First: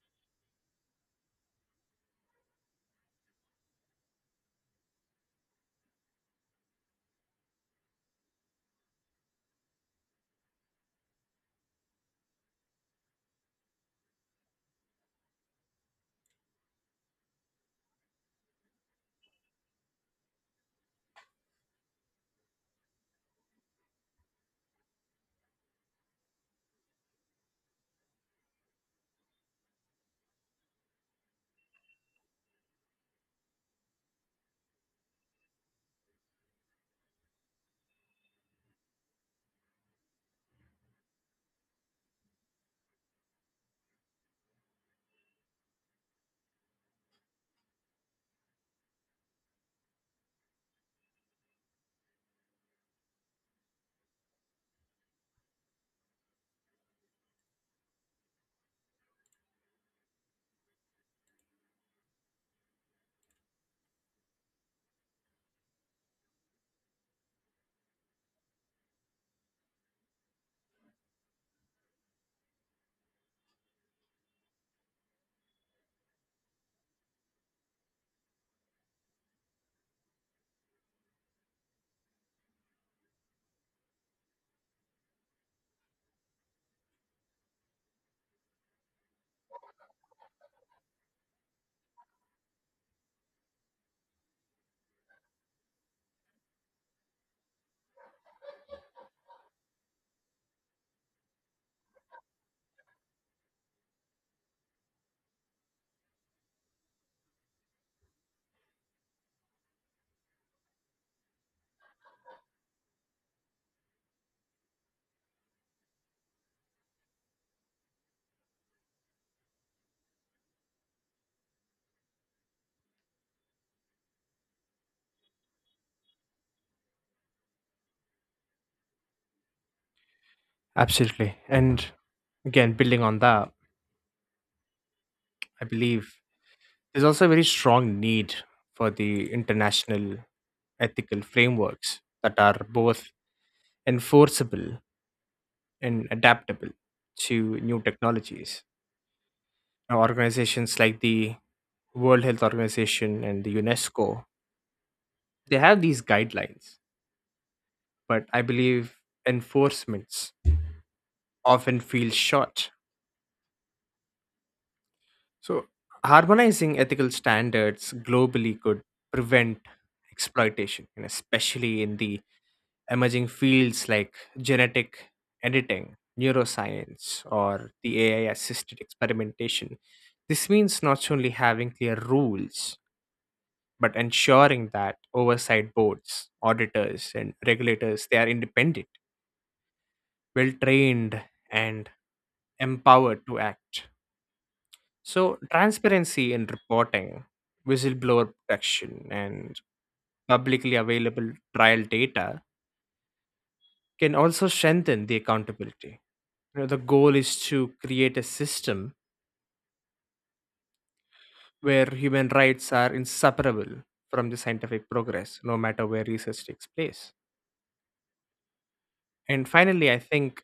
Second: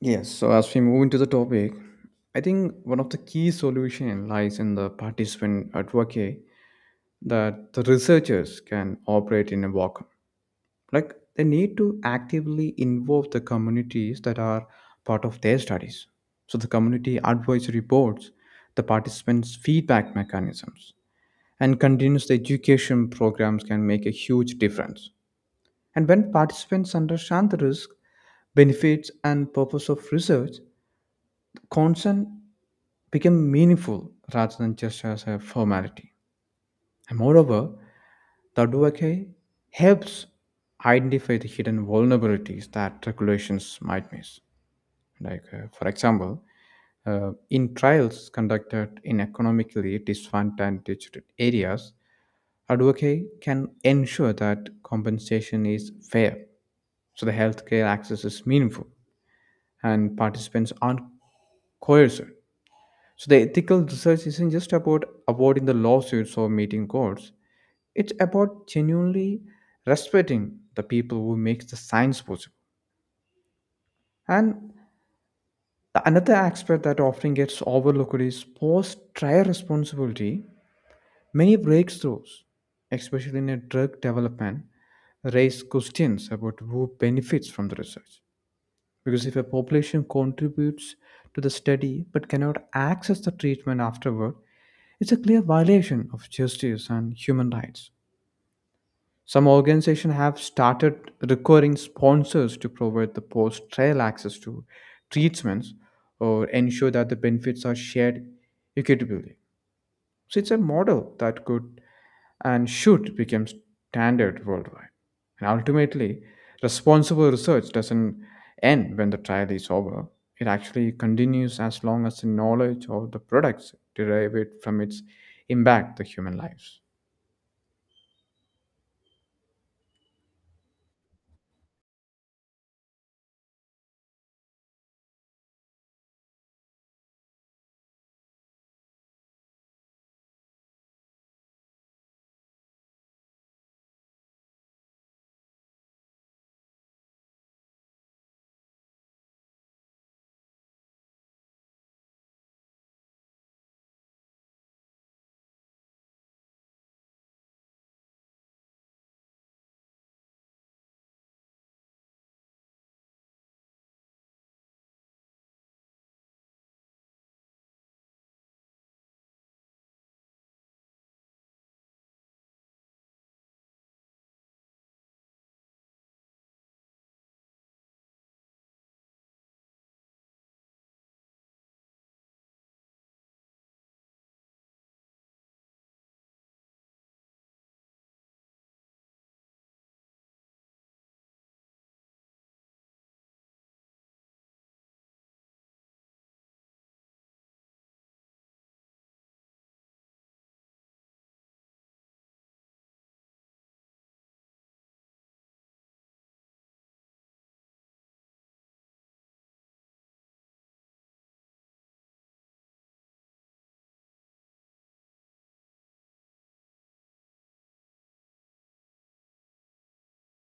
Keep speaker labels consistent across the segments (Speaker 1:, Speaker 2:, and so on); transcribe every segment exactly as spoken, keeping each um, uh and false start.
Speaker 1: Yes, so as we move into the topic, I think one of the key solution lies in the participant advocate that the researchers can operate in a vacuum. Like they need to actively involve the communities that are part of their studies. So the community advisory boards, the participants' feedback mechanisms, and continuous education programs can make a huge difference. And when participants understand the risk, benefits, and purpose of research, consent became meaningful rather than just as a formality. And moreover, the advocate helps identify the hidden vulnerabilities that regulations might miss. Like, uh, for example, uh, in trials conducted in economically disadvantaged areas, advocate can ensure that compensation is fair, so the healthcare access is meaningful, and participants aren't coerced. So the ethical research isn't just about avoiding the lawsuits or meeting courts. It's about genuinely respecting the people who make the science possible. And the another aspect that often gets overlooked is post-trial responsibility. Many breakthroughs, especially in a drug development, raise questions about who benefits from the research. Because if a population contributes to the study but cannot access the treatment afterward, it's a clear violation of justice and human rights. Some organizations have started requiring sponsors to provide the post trial access to treatments or ensure that the benefits are shared equitably. So it's a model that could and should become standard worldwide. And ultimately, responsible research doesn't end when the trial is over. It actually continues as long as the knowledge of the products derived from its impact the human lives.
Speaker 2: Absolutely. And again, building on that, I believe there's also a very strong need for the international ethical frameworks that are both enforceable and adaptable to new technologies. Now, organizations like the World Health Organization and the UNESCO, they have these guidelines, but I believe enforcements often feel short. So, harmonizing ethical standards globally could prevent exploitation, and especially in the emerging fields like genetic editing, neuroscience, or the A I assisted experimentation. This means not only having clear rules, but ensuring that oversight boards, auditors, and regulators they are independent, well trained, and empowered to act. So, transparency in reporting, whistleblower protection, and publicly available trial data can also strengthen the accountability. You know, the goal is to create a system where human rights are inseparable from the scientific progress, no matter where research takes place. And finally, I think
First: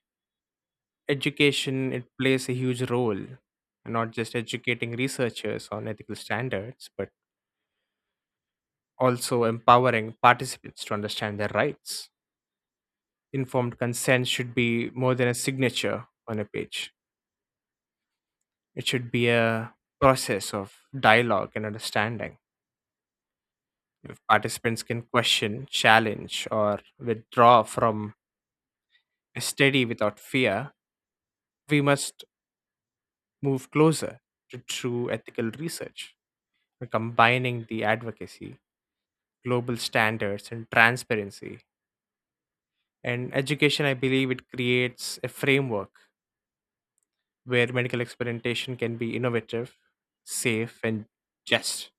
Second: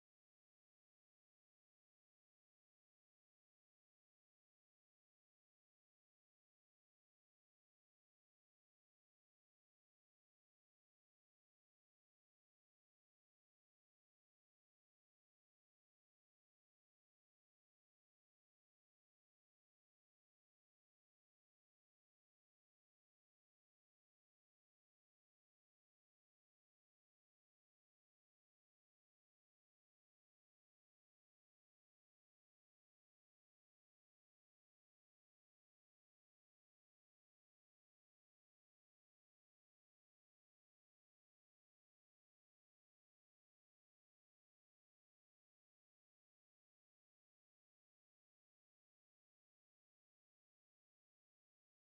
Speaker 2: education it plays a huge role, not just educating researchers on ethical standards, but also empowering participants to understand their rights. Informed consent should be more than a signature on a page. It should be a process of dialogue and understanding. If participants can question, challenge, or withdraw from a study without fear, we must move closer to true ethical research, combining the advocacy, global standards, and transparency. And education, I believe, it creates a framework where medical experimentation can be innovative, safe, and just.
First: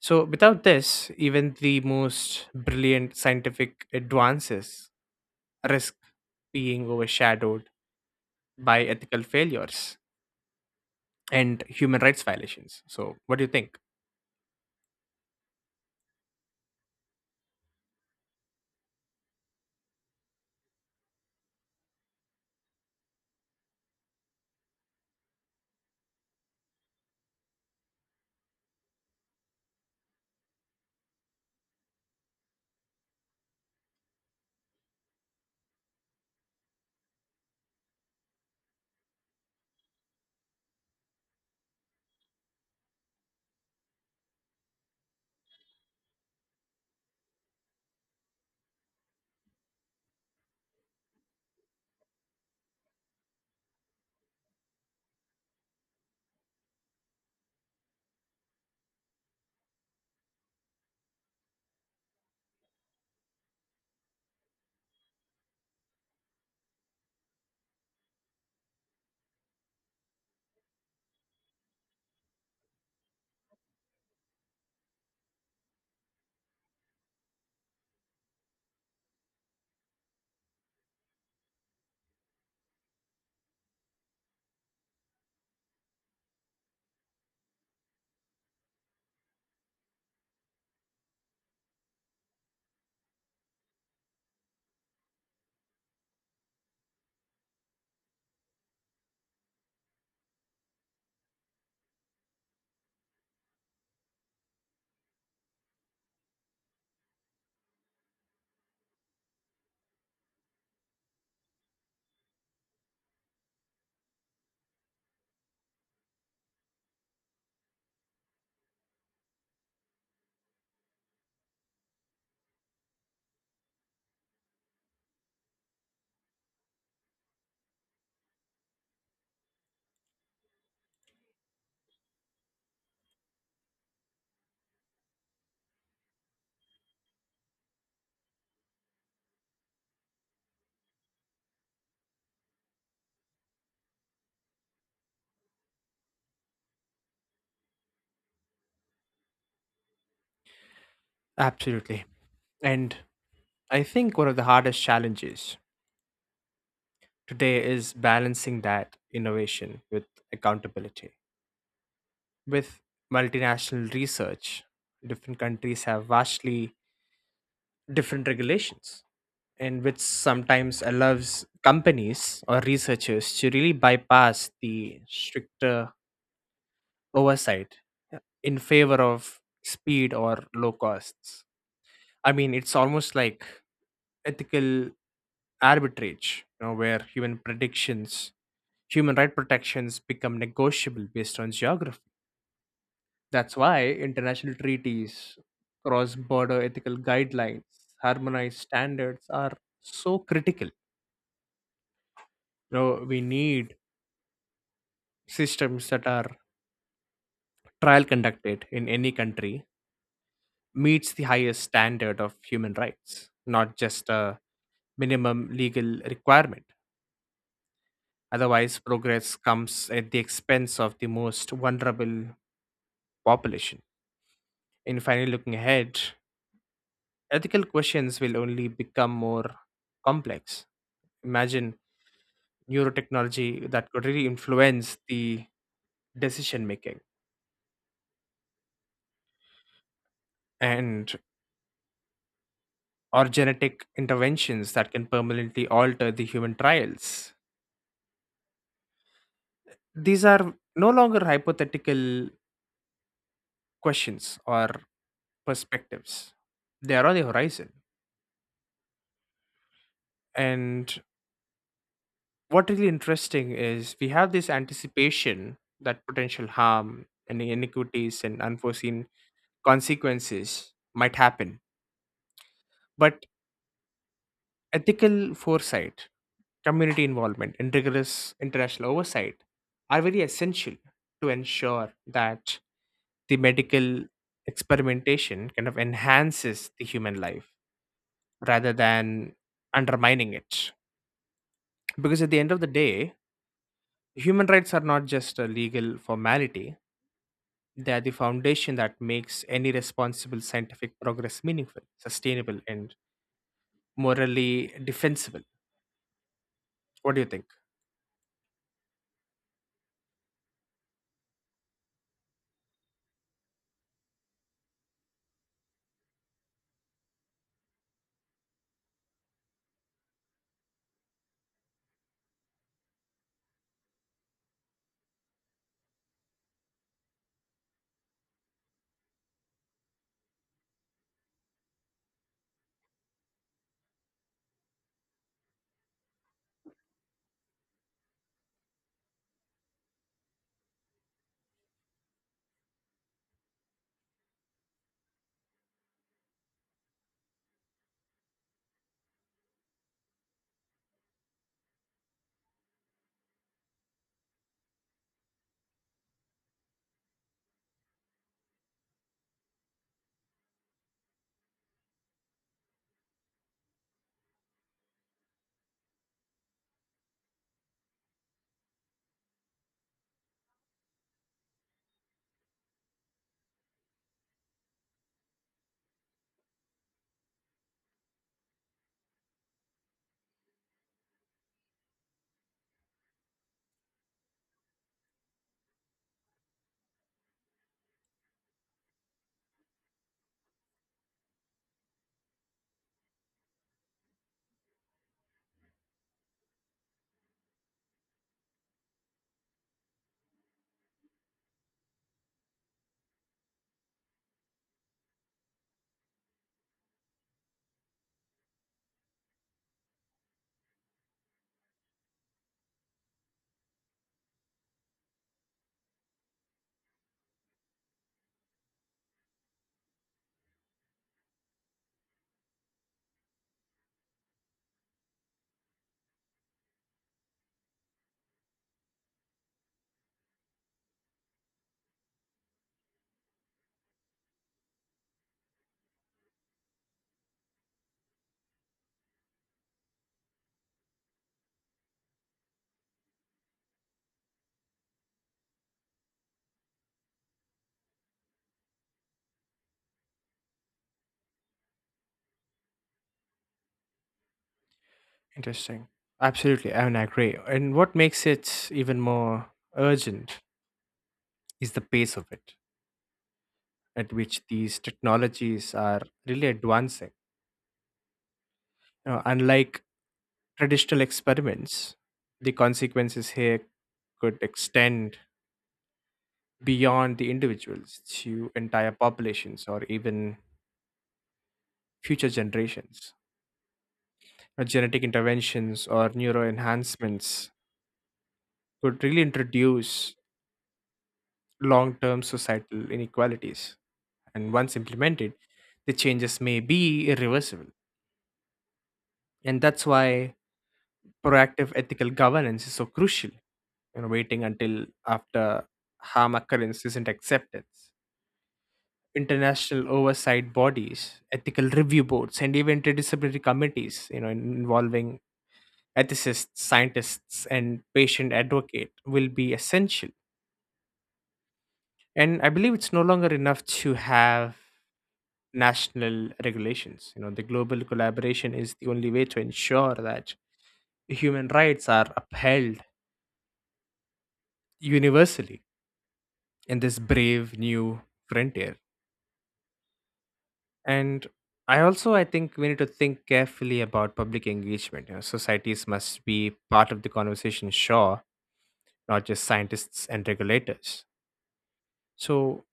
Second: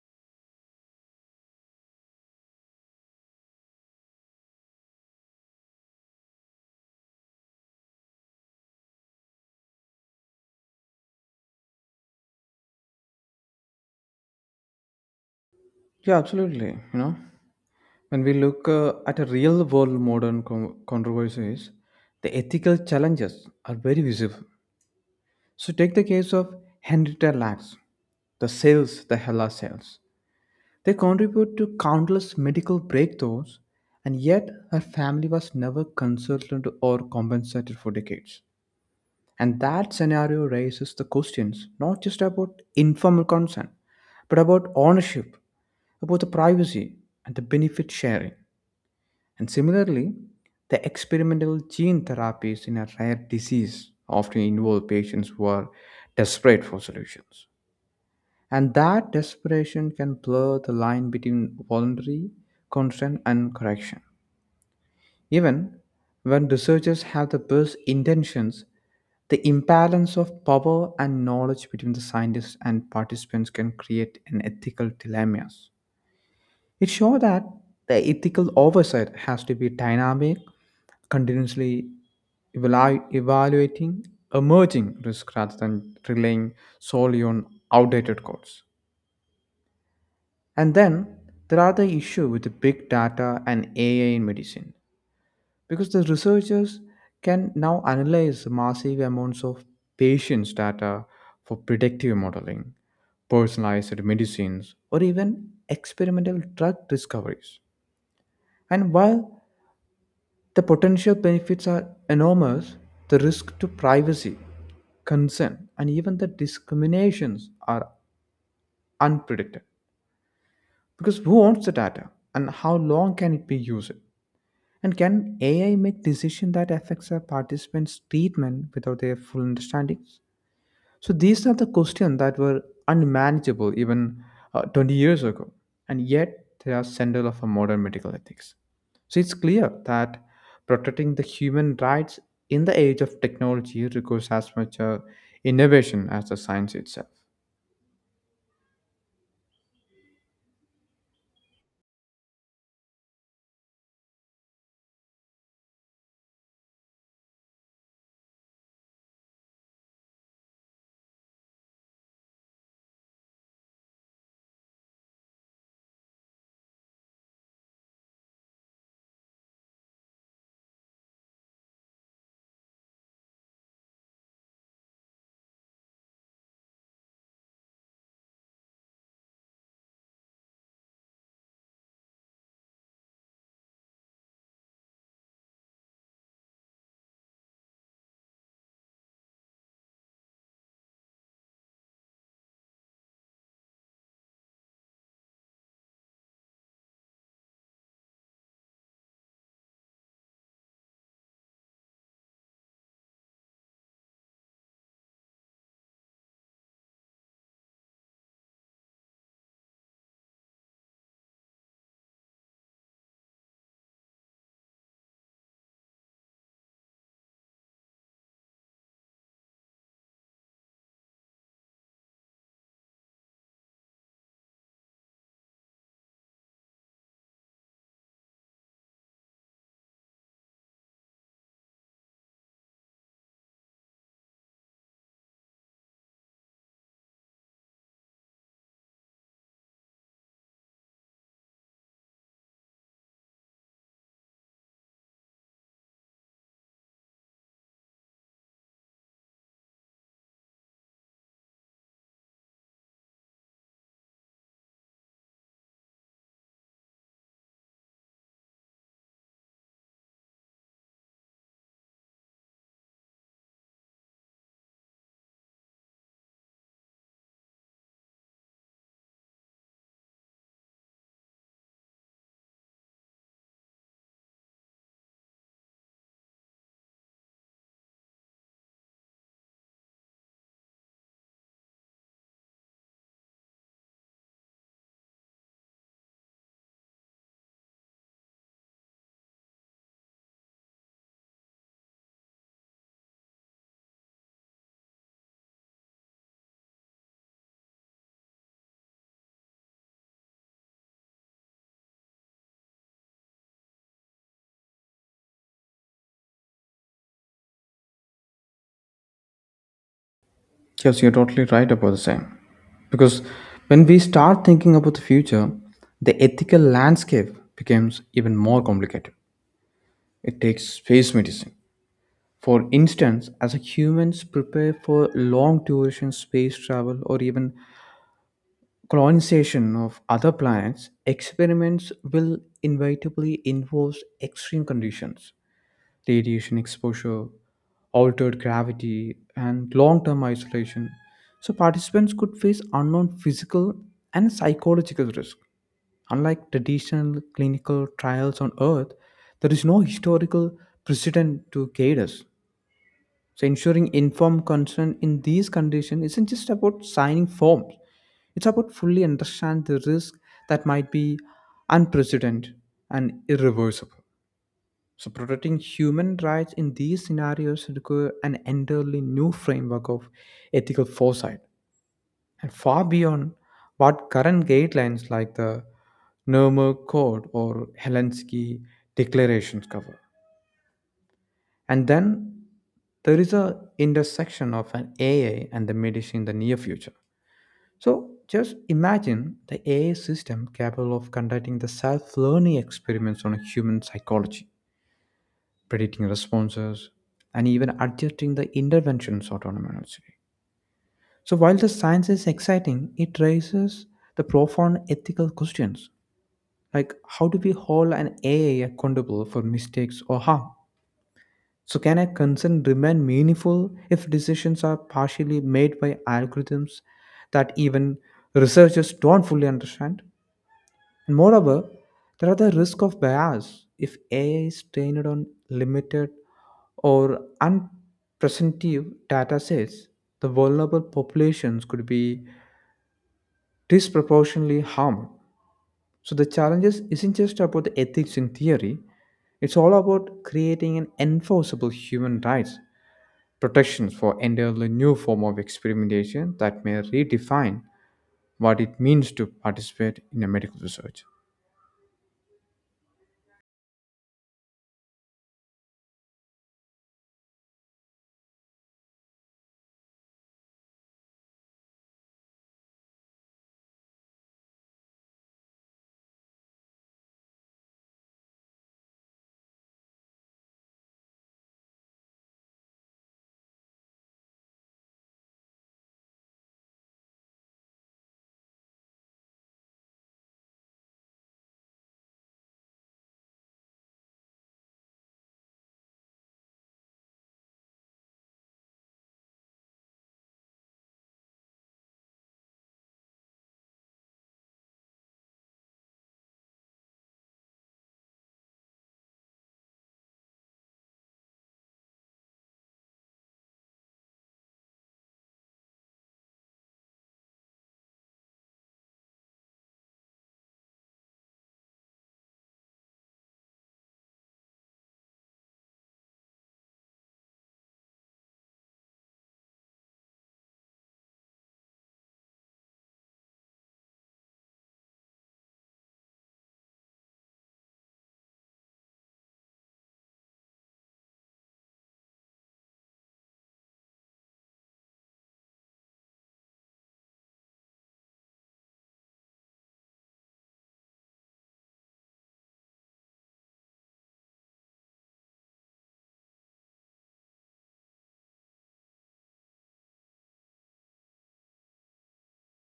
Speaker 2: So, without this, even the most brilliant scientific advances risk being overshadowed by ethical failures and human rights violations. So, what do you think?
Speaker 1: Yeah, absolutely. You know, when we look uh, at a real world modern con- controversies, the ethical challenges are very visible. So, take the case of Henrietta Lacks, the cells, the Hella cells. They contribute to countless medical breakthroughs, and yet her family was never consulted or compensated for decades. And that scenario raises the questions not just about informal consent, but about ownership, about the privacy and the benefit sharing. And similarly, the experimental gene therapies in a rare disease often involve patients who are desperate for solutions. And that desperation can blur the line between voluntary consent and correction. Even when researchers have the best intentions, the imbalance of power and knowledge between the scientists and participants can create an ethical dilemmas. It shows that the ethical oversight has to be dynamic, continuously evalu- evaluating emerging risks rather than relying solely on outdated codes. And then there are the issue with the big data and A I in medicine, because the researchers can now analyze massive amounts of patients' data for predictive modeling, personalized medicines, or even experimental drug discoveries. And while the potential benefits are enormous. The risk to privacy, consent, and even the discriminations are unpredicted. Because who owns the data and how long can it be used? And can A I make decisions that affects a participant's treatment without their full understanding? So these are the questions that were unmanageable even uh, twenty years ago, and yet they are central of our modern medical ethics. So it's clear that protecting the human rights in the age of technology requires as much uh, innovation as the science itself.
Speaker 2: Absolutely. And I think one of the hardest challenges today is balancing that innovation with accountability. With multinational research, different countries have vastly different regulations in which sometimes allows companies or researchers to really bypass the stricter oversight in favor of speed or low costs. I mean, it's almost like ethical arbitrage, you know, where human predictions, human right protections become negotiable based on geography. That's why international treaties, cross border ethical guidelines, harmonized standards are so critical. You know, we need systems that are trial conducted in any country meets the highest standard of human rights, not just a minimum legal requirement. Otherwise, progress comes at the expense of the most vulnerable population. In finally looking ahead, ethical questions will only become more complex. Imagine neurotechnology that could really influence the decision making and or genetic interventions that can permanently alter the human trials These are no longer hypothetical questions or perspectives, they are on the horizon. And what really interesting is we have this anticipation that potential harm and inequities and unforeseen consequences might happen. But ethical foresight, community involvement, and rigorous international oversight are very essential to ensure that the medical experimentation kind of enhances the human life rather than undermining it. Because at the end of the day, human rights are not just a legal formality, they are the foundation that makes any responsible scientific progress meaningful, sustainable, and morally defensible. What do you think?
Speaker 1: Yes, you're totally right about the same. Because when we start thinking about the future, the ethical landscape becomes even more complicated. It takes space medicine. For instance, as humans prepare for long duration space travel or even colonization of other planets, experiments will inevitably involve extreme conditions, radiation exposure, altered gravity, and long term isolation. So, participants could face unknown physical and psychological risk. Unlike traditional clinical trials on Earth, there is no historical precedent to guide us. So ensuring informed consent in these conditions isn't just about signing forms. It's about fully understand the risk that might be unprecedented and irreversible. So protecting human rights in these scenarios require an entirely new framework of ethical foresight and far beyond what current guidelines like the Nuremberg Code or Helsinki declarations cover. And then there is a intersection of an A I and the medicine in the near future. So just imagine the A I system capable of conducting the self-learning experiments on human psychology, predicting responses, and even adjusting the interventions autonomously. So while the science is exciting, it raises the profound ethical questions like how do we hold an A I accountable for mistakes or harm? So, can a concern remain meaningful if decisions are partially made by algorithms that even researchers don't fully understand? And moreover, there are the risk of bias if A I is trained on limited or unpresentative data sets. The vulnerable populations could be disproportionately harmed. So, the challenges isn't just about the ethics in theory, it's all about creating an enforceable human rights protections for entirely new form of experimentation that may redefine what it means to participate in a medical research.
Speaker 2: Interesting. Absolutely. I mean, I agree. And what makes it even more urgent is the pace of it at which these technologies are really advancing. You know, unlike traditional experiments, the consequences here could extend beyond the individuals to entire populations or even future generations. Now, genetic interventions or neuro enhancements could really introduce long term societal inequalities. And once implemented, the changes may be irreversible. And that's why proactive ethical governance is so crucial. You know, waiting until after harm occurrence isn't acceptance international oversight bodies, ethical review boards, and even interdisciplinary committees, you know, in- involving ethicists, scientists, and patient advocate will be essential. And I believe it's no longer enough to have national regulations. You know, the global collaboration is the only way to ensure that human rights are upheld universally in this brave new frontier. And I also I think we need to think carefully about public engagement you know societies must be part of the conversation sure not just scientists and regulators so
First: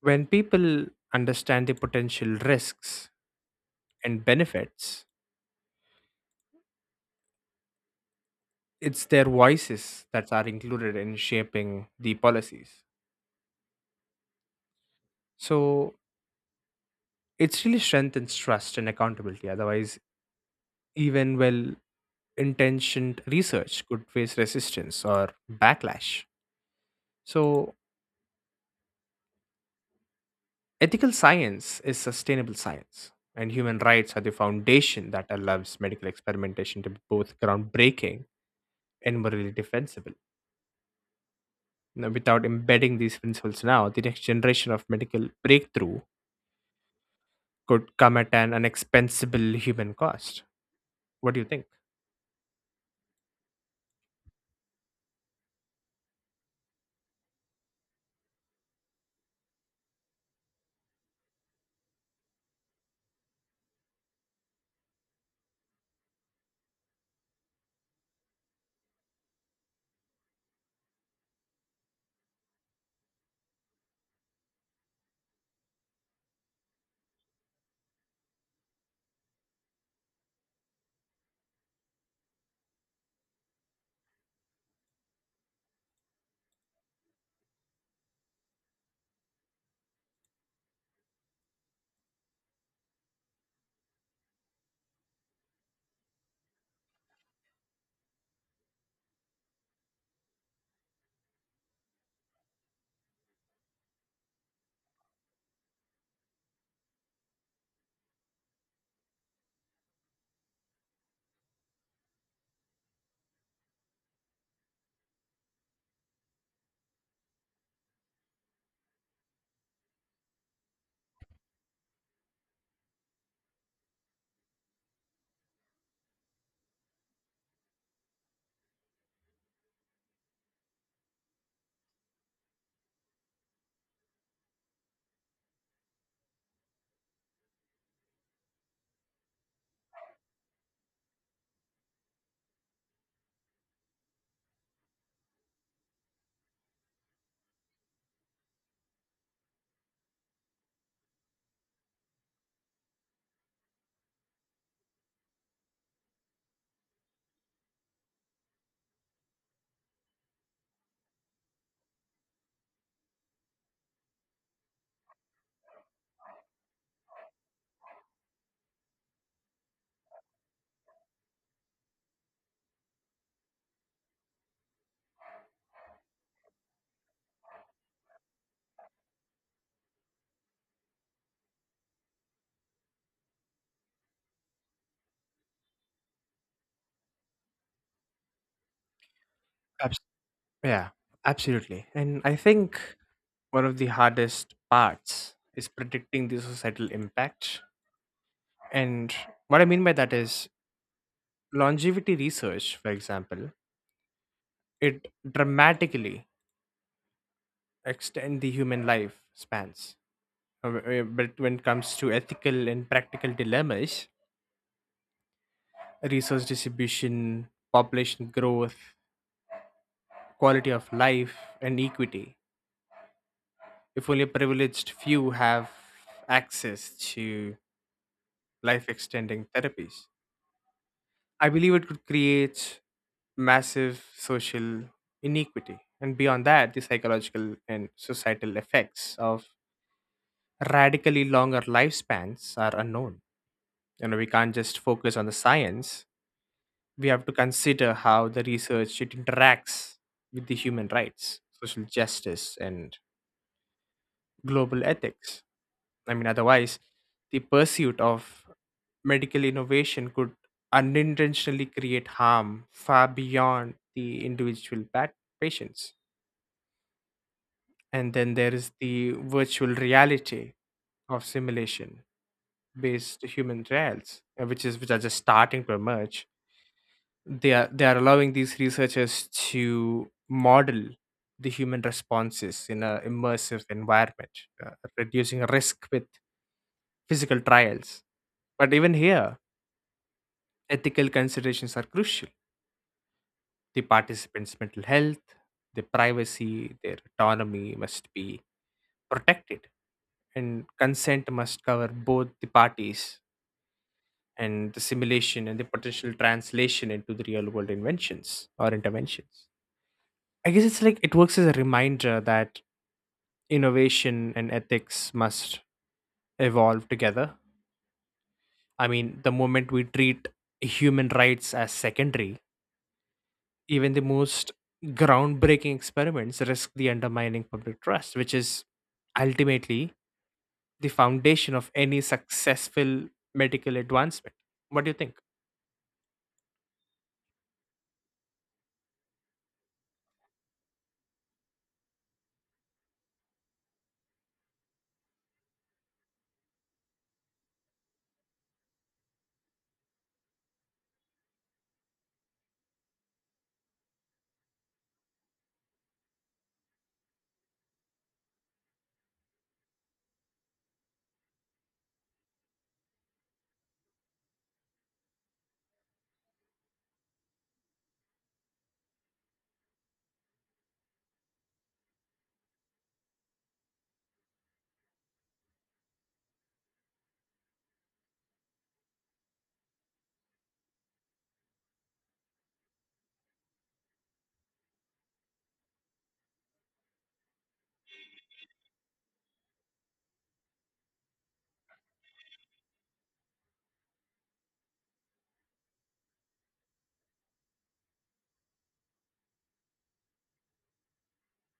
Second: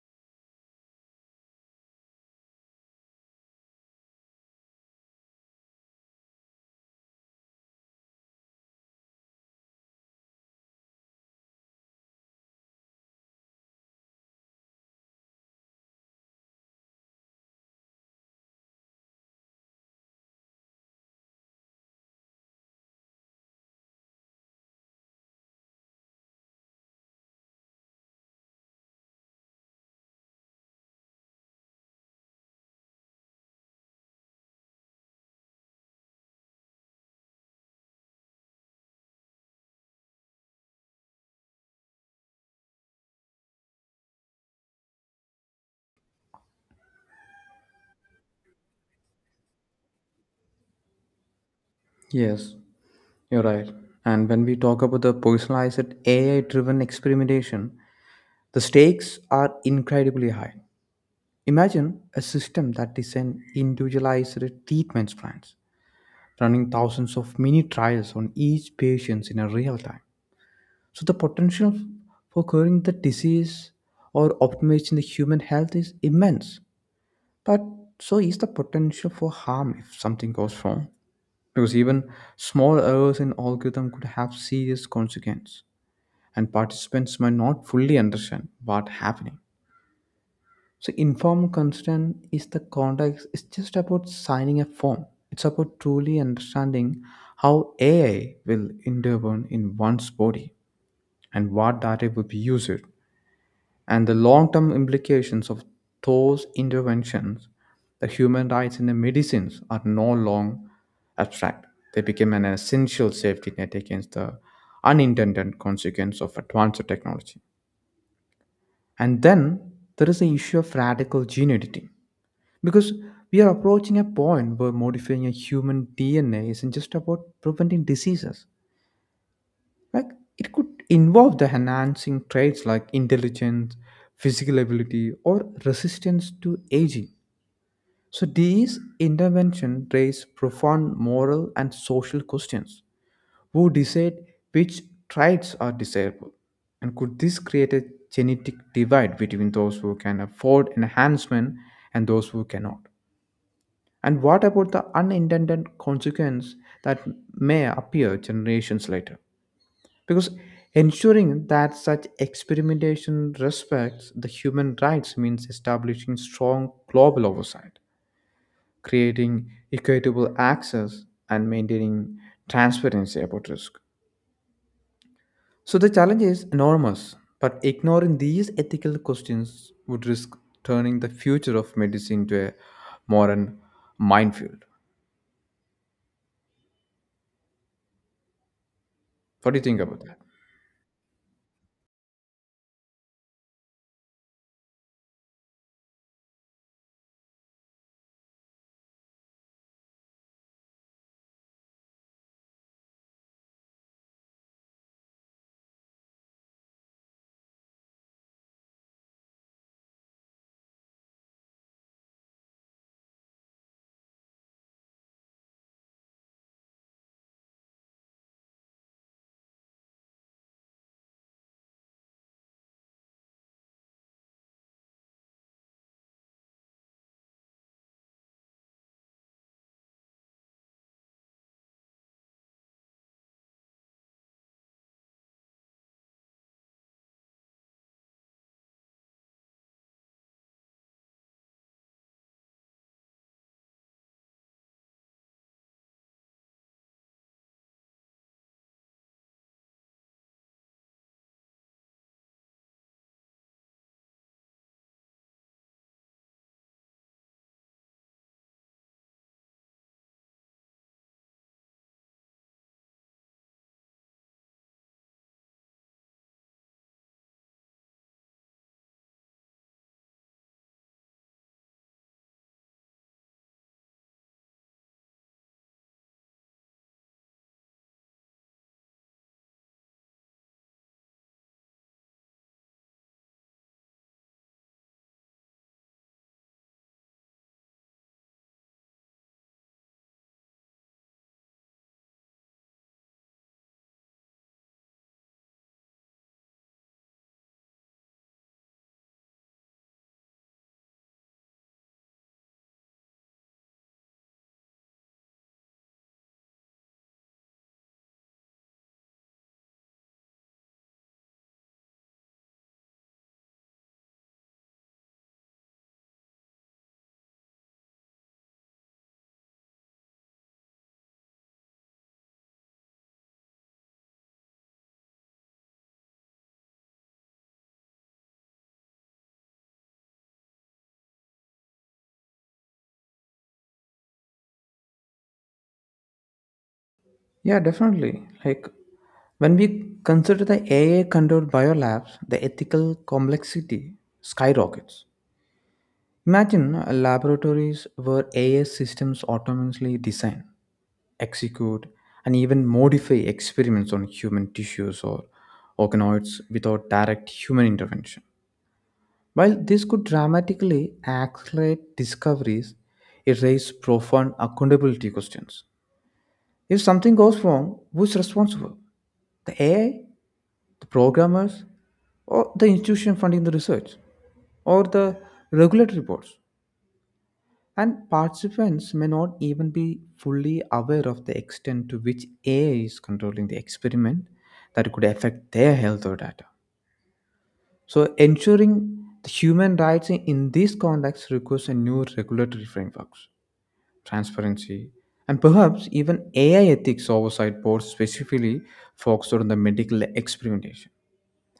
Speaker 2: when people understand the potential risks and benefits it's their voices that are included in shaping the policies so it's really strengthens trust and accountability otherwise even well intentioned research could face resistance or backlash so Ethical science is sustainable science, and human rights are the foundation that allows medical experimentation to be both groundbreaking and morally defensible. Now, without embedding these principles now, the next generation of medical breakthrough could come at an unexpensible human cost. What do you think?
Speaker 1: Yes, you're right. And when we talk about the personalized A I driven experimentation, the stakes are incredibly high. Imagine a system that designs individualized treatment plans, running thousands of mini trials on each patient in a real time. So the potential for curing the disease or optimizing the human health is immense. But so is the potential for harm if something goes wrong, because even small errors in algorithm could have serious consequence, and participants might not fully understand what's happening. So informed consent is the context. It's just about signing a form. It's about truly understanding how A I will intervene in one's body and what data will be used and the long-term implications of those interventions. The human rights in the medicines are no longer abstract. They became an essential safety net against the unintended consequence of advanced technology. And then there is the issue of radical gene editing, because we are approaching a point where modifying a human dna isn't just about preventing diseases. Like it could involve the enhancing traits like intelligence, physical ability, or resistance to aging. So these interventions raise profound moral and social questions. Who decide which traits are desirable? And could this create a genetic divide between those who can afford enhancement and those who cannot? And what about the unintended consequence that may appear generations later? Because ensuring that such experimentation respects the human rights means establishing strong global oversight, creating equitable access, and maintaining transparency about risk. So the challenge is enormous, but ignoring these ethical questions would risk turning the future of medicine to a modern minefield. What do you think about that?
Speaker 2: Yeah, absolutely. And I think one of the hardest parts is predicting the societal impact. And what I mean by that is longevity research, for example, it dramatically extend the human life spans. Uh, w- uh, But when it comes to ethical and practical dilemmas, resource distribution, population growth, quality of life, and equity, if only a privileged few have access to life extending therapies, I believe it could create massive social inequity. And beyond that, the psychological and societal effects of radically longer lifespans are unknown. You know, we can't just focus on the science. We have to consider how the research it interacts with the human rights, social justice, and global ethics. I mean, otherwise, the pursuit of medical innovation could unintentionally create harm far beyond the individual pat- patients. And then there is the virtual reality of simulation based human trials, uh, which is which are just starting to emerge. They are they are allowing these researchers to model the human responses in an immersive environment, uh, reducing risk with physical trials. But even here, ethical considerations are crucial. The participants' mental health, their privacy, their autonomy must be protected, and consent must cover both the parties and the simulation and the potential translation into the real world inventions or interventions. I guess it's like it works as a reminder that innovation and ethics must evolve together. I mean, the moment we treat human rights as secondary, even the most groundbreaking experiments risk the undermining public trust, which is ultimately the foundation of any successful medical advancement. What do you think?
Speaker 1: Yeah, definitely. Like when we consider the A I controlled biolabs, the ethical complexity skyrockets. Imagine uh, laboratories where A I systems autonomously design, execute, and even modify experiments on human tissues or organoids without direct human intervention. While this could dramatically accelerate discoveries, it raises profound accountability questions. If something goes wrong, who's responsible? The A I, the programmers, or the institution funding the research, or the regulatory boards. And participants may not even be fully aware of the extent to which A I is controlling the experiment that could affect their health or data. So, ensuring the human rights in in this context requires a new regulatory frameworks, transparency, and perhaps even A I ethics oversight boards specifically focused on the medical experimentation.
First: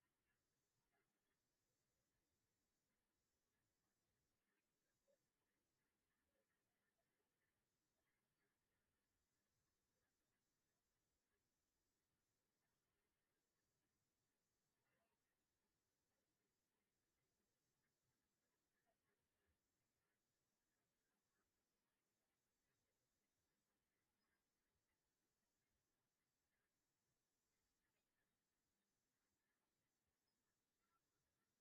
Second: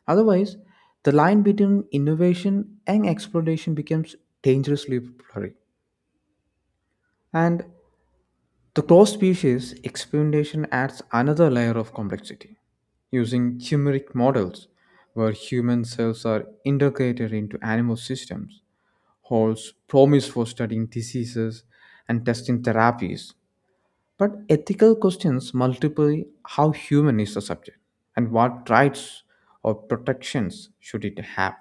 Speaker 1: Otherwise, the line between innovation and exploitation becomes dangerously blurry. And the cross species experimentation adds another layer of complexity, using chimeric models where human cells are integrated into animal systems, holds promise for studying diseases and testing therapies. But ethical questions multiply. How human is the subject, and what rights or protections should it have?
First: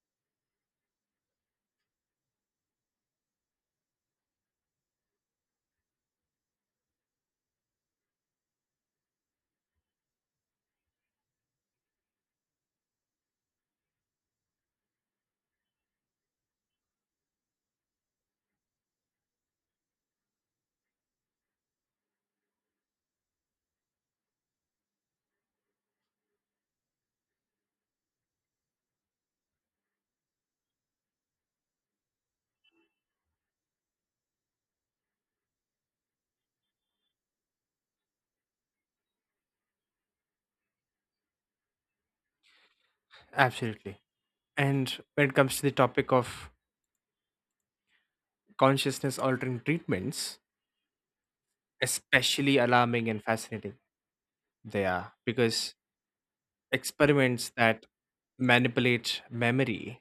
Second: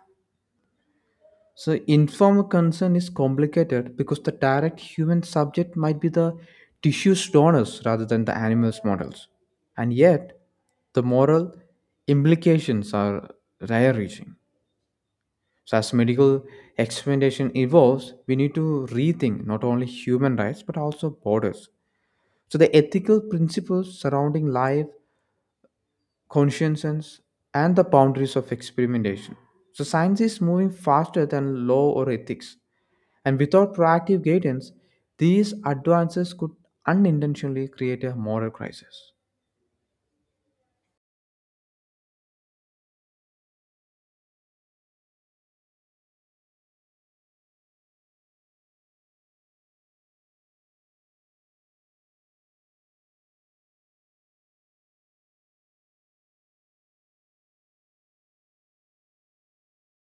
Speaker 1: So, informed consent is complicated because the direct human subject might be the tissue's donors rather than the animal's models. And yet, the moral implications are rare reaching. So, as medical experimentation evolves, we need to rethink not only human rights but also borders. So, the ethical principles surrounding life, conscience, and the boundaries of experimentation. So, science is moving faster than law or ethics, and without proactive guidance, these advances could unintentionally create a moral crisis.
Speaker 2: Absolutely. And when it comes to the topic of consciousness altering treatments, especially alarming and fascinating they are because experiments that manipulate memory,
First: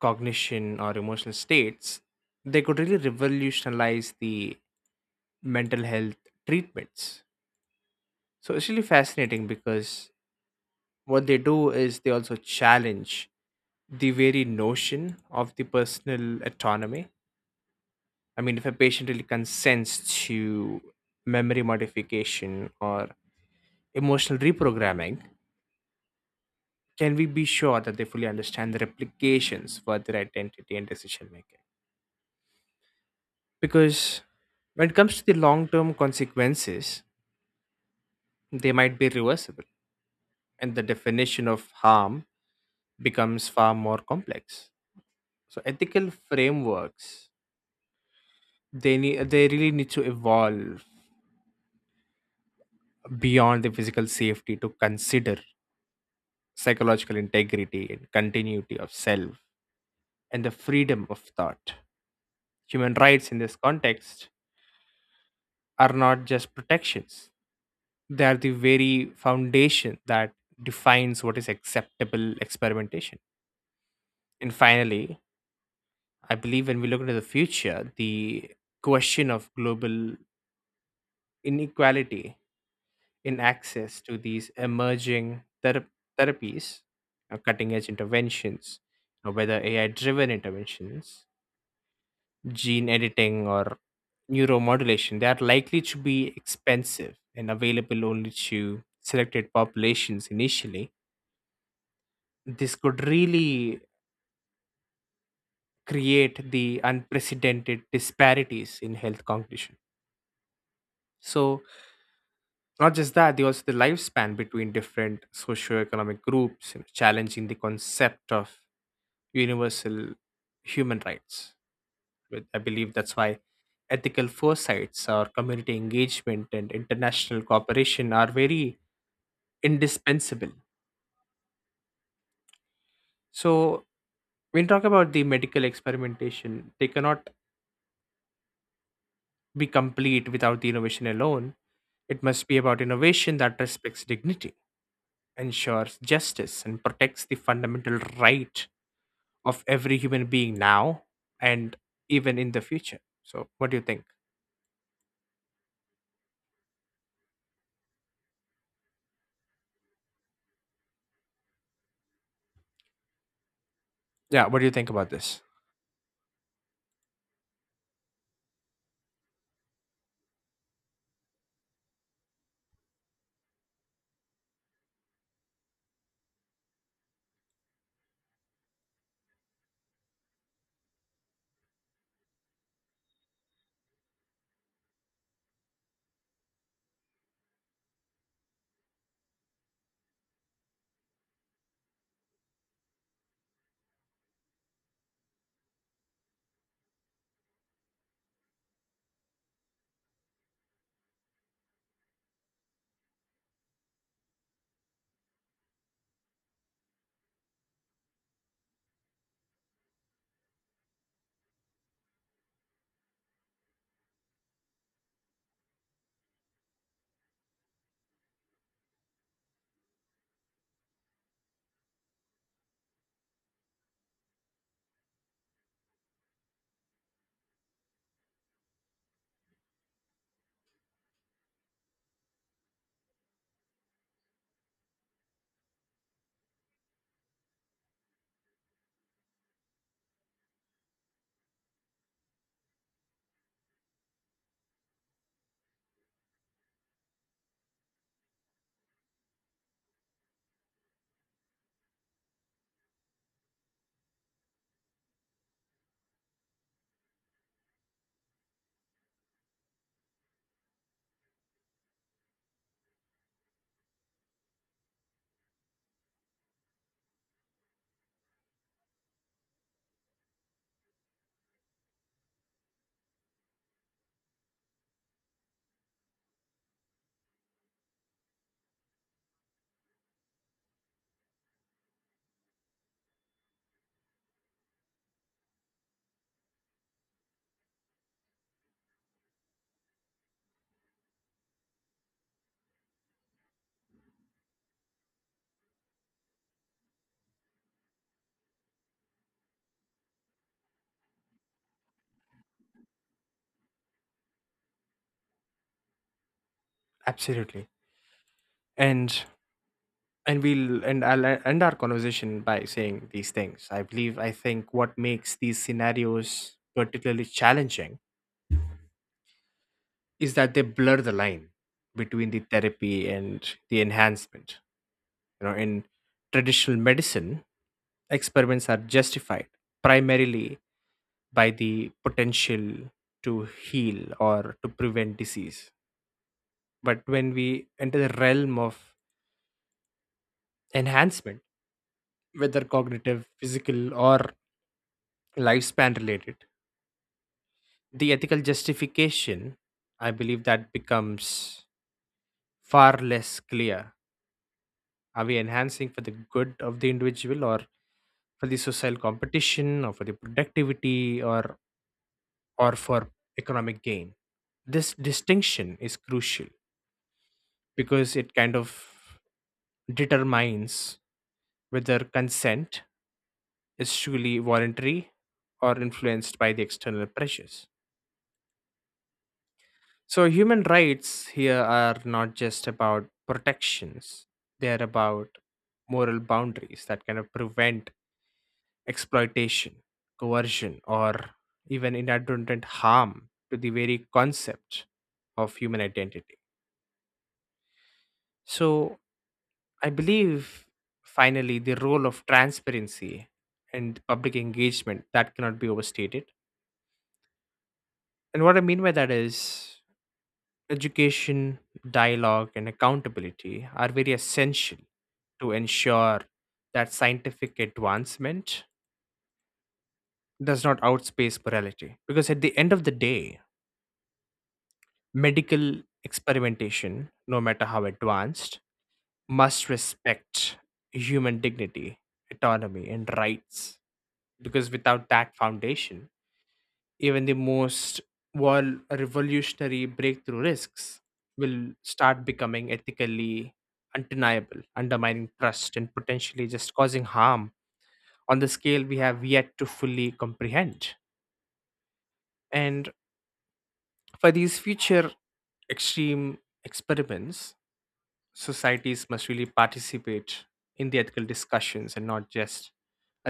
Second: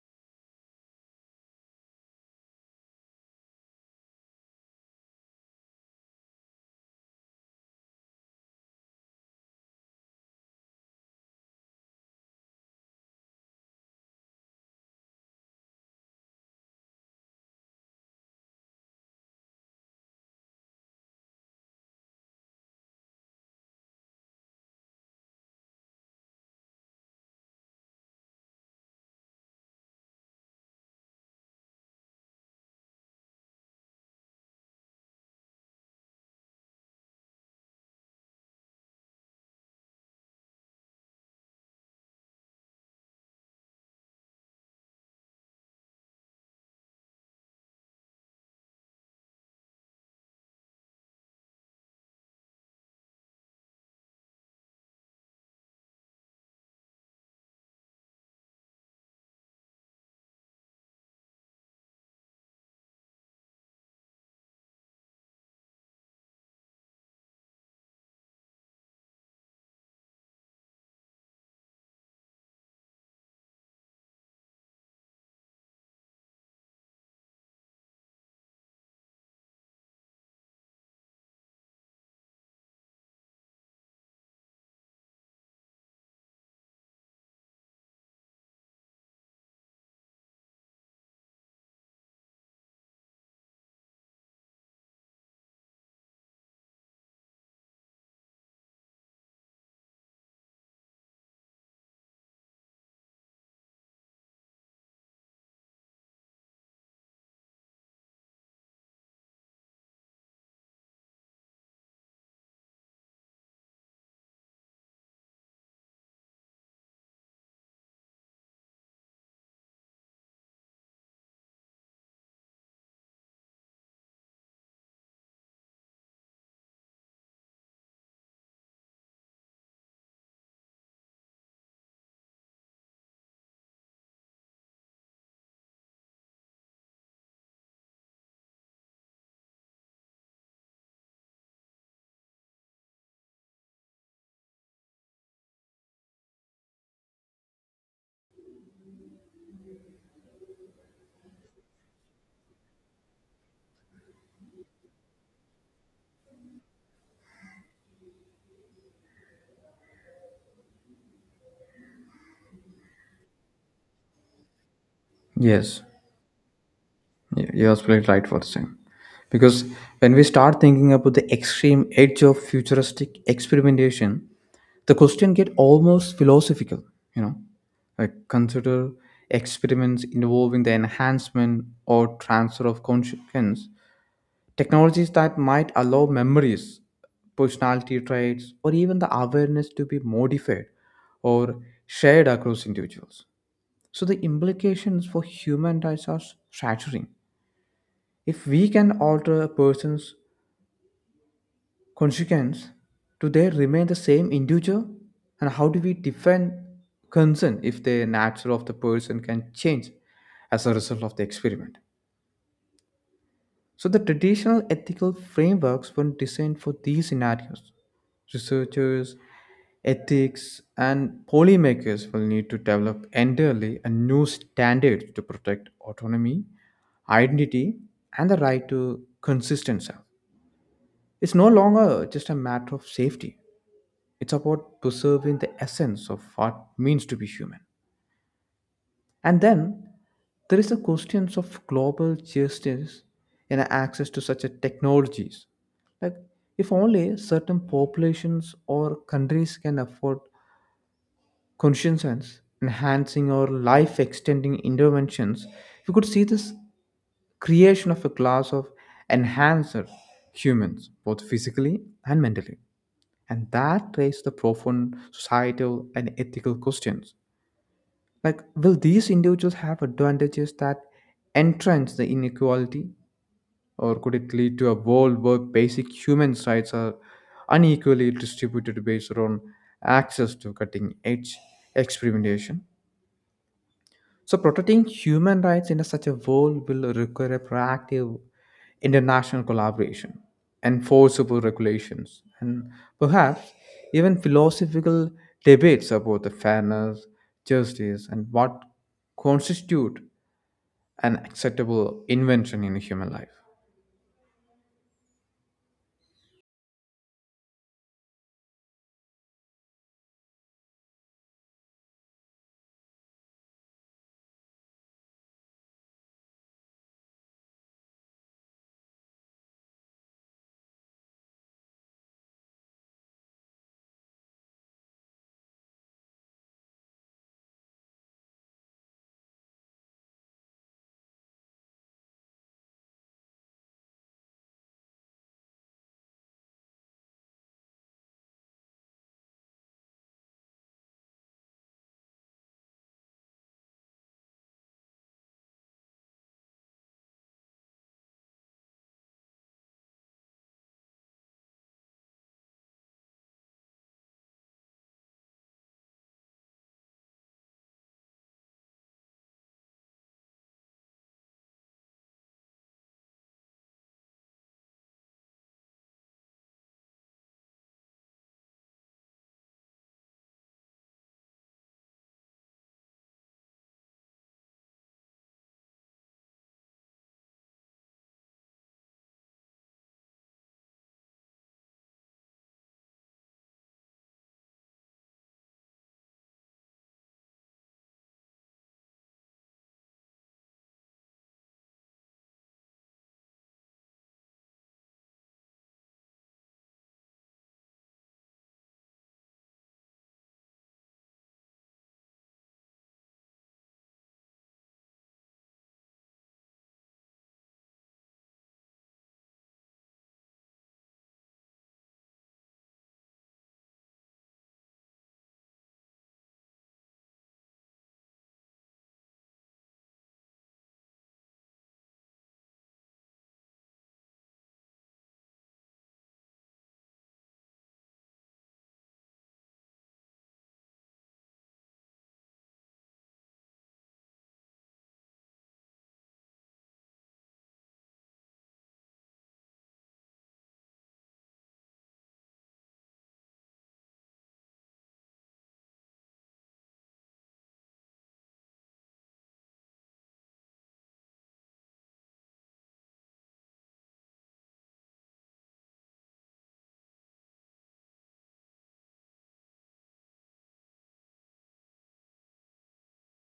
Speaker 2: cognition, or emotional states, they could really revolutionize the mental health treatments. So it's really fascinating because what they do is they also challenge the very notion of the personal autonomy. I mean, if a patient really consents to memory modification or emotional reprogramming, can we be sure that they fully understand the replications for their identity and decision making? Because when it comes to the long term consequences, they might be reversible. And the definition of harm becomes far more complex. So ethical frameworks they need they really need to evolve beyond the physical safety to consider psychological integrity and continuity of self and the freedom of thought. Human rights in this context are not just protections. They are the very foundation that defines what is acceptable experimentation. And finally, I believe when we look into the future, the question of global inequality in access to these emerging thera- therapies, uh, cutting edge interventions, uh, whether A I driven interventions, gene editing, or neuromodulation, they are likely to be expensive and available only to selected populations initially. This could really create the unprecedented disparities in health cognition. So, not just that, they also the lifespan between different socioeconomic groups, you know, challenging the concept of universal human rights. With- I believe that's why ethical foresights or community engagement and international cooperation are very indispensable. So, when you talk about the medical experimentation, they cannot be complete without the innovation alone. It must be about innovation that respects dignity, ensures justice, and protects the fundamental right of every human being now and even in the future. So, what do you think? Yeah, what do you think about this?
Speaker 1: Yes, y- you are absolutely right for the same. Because when we start thinking about the extreme edge of futuristic experimentation, the question get almost philosophical. You know, like consider experiments involving the enhancement or transfer of consciousness. Technologies that might allow memories, personality traits, or even the awareness to be modified or shared across individuals. So the implications for human rights are shattering. If we can alter a person's consequence, do they remain the same individual? And how do we define consent if the nature of the person can change as a result of the experiment? So, the traditional ethical frameworks were designed for these scenarios. Researchers, ethics, and policymakers will need to develop entirely a new standard to protect autonomy, identity, and the right to consistent self. It's no longer just a matter of safety, it's about preserving the essence of what means to be human. And then there is the questions of global justice and access to such a technologies. Like if only certain populations or countries can afford conscience enhancing or life extending interventions, we could see this creation of a class of enhanced humans, both physically and mentally. And that raises the profound societal and ethical questions like, will these individuals have advantages that entrench the inequality, or could it lead to a world where basic human rights are unequally distributed based on access to cutting edge experimentation? So, protecting human rights in such a world will require a proactive international collaboration, enforceable regulations, and perhaps even philosophical debates about the fairness, justice, and what constitute an acceptable invention in human life.
Speaker 2: Absolutely. And and we'll and I'll e- end our conversation by saying these things. I believe I think what makes these scenarios particularly challenging is that they blur the line between the therapy and the enhancement. You know, in traditional medicine, experiments are justified primarily by the potential to heal or to prevent disease. But when we enter the realm of enhancement, whether cognitive, physical, or lifespan related, the ethical justification, I believe that becomes far less clear. Are we enhancing for the good of the individual or for the social competition or for the productivity or or for economic gain? This distinction is crucial because it kind of determines whether consent is truly voluntary or influenced by the external pressures. So, human rights here are not just about protections, they're about moral boundaries that kind of prevent exploitation, coercion, or even inadvertent harm to the very concept of human identity. So, I believe finally the role of transparency and public engagement that cannot be overstated. And what I mean by that is education, dialogue, and accountability are very essential to ensure that scientific advancement does not outpace morality. Because at the end of the day, medical experimentation, no matter how advanced, must respect human dignity, autonomy, and rights. Because without that foundation, even the most vol- revolutionary breakthrough risks will start becoming ethically undeniable, undermining trust and potentially just causing harm on the scale we have yet to fully comprehend. And for these future extreme experiments, societies must really participate in the ethical discussions and not just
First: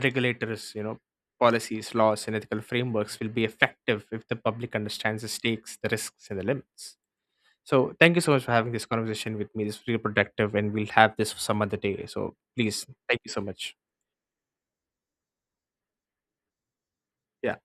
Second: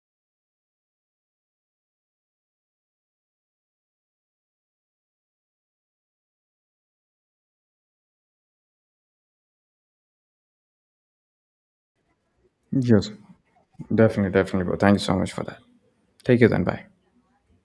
Speaker 2: regulators, you know, policies, laws, and ethical frameworks will be effective if the public understands the stakes, the risks, and the limits. So thank you so much for having this conversation with me. This was really productive, and we'll have this some other day. So please,
Speaker 1: Yes,
Speaker 2: thank you so much.
Speaker 1: definitely, definitely, bro. Thank you so much for that. Take it then. Bye.
Speaker 2: Yeah.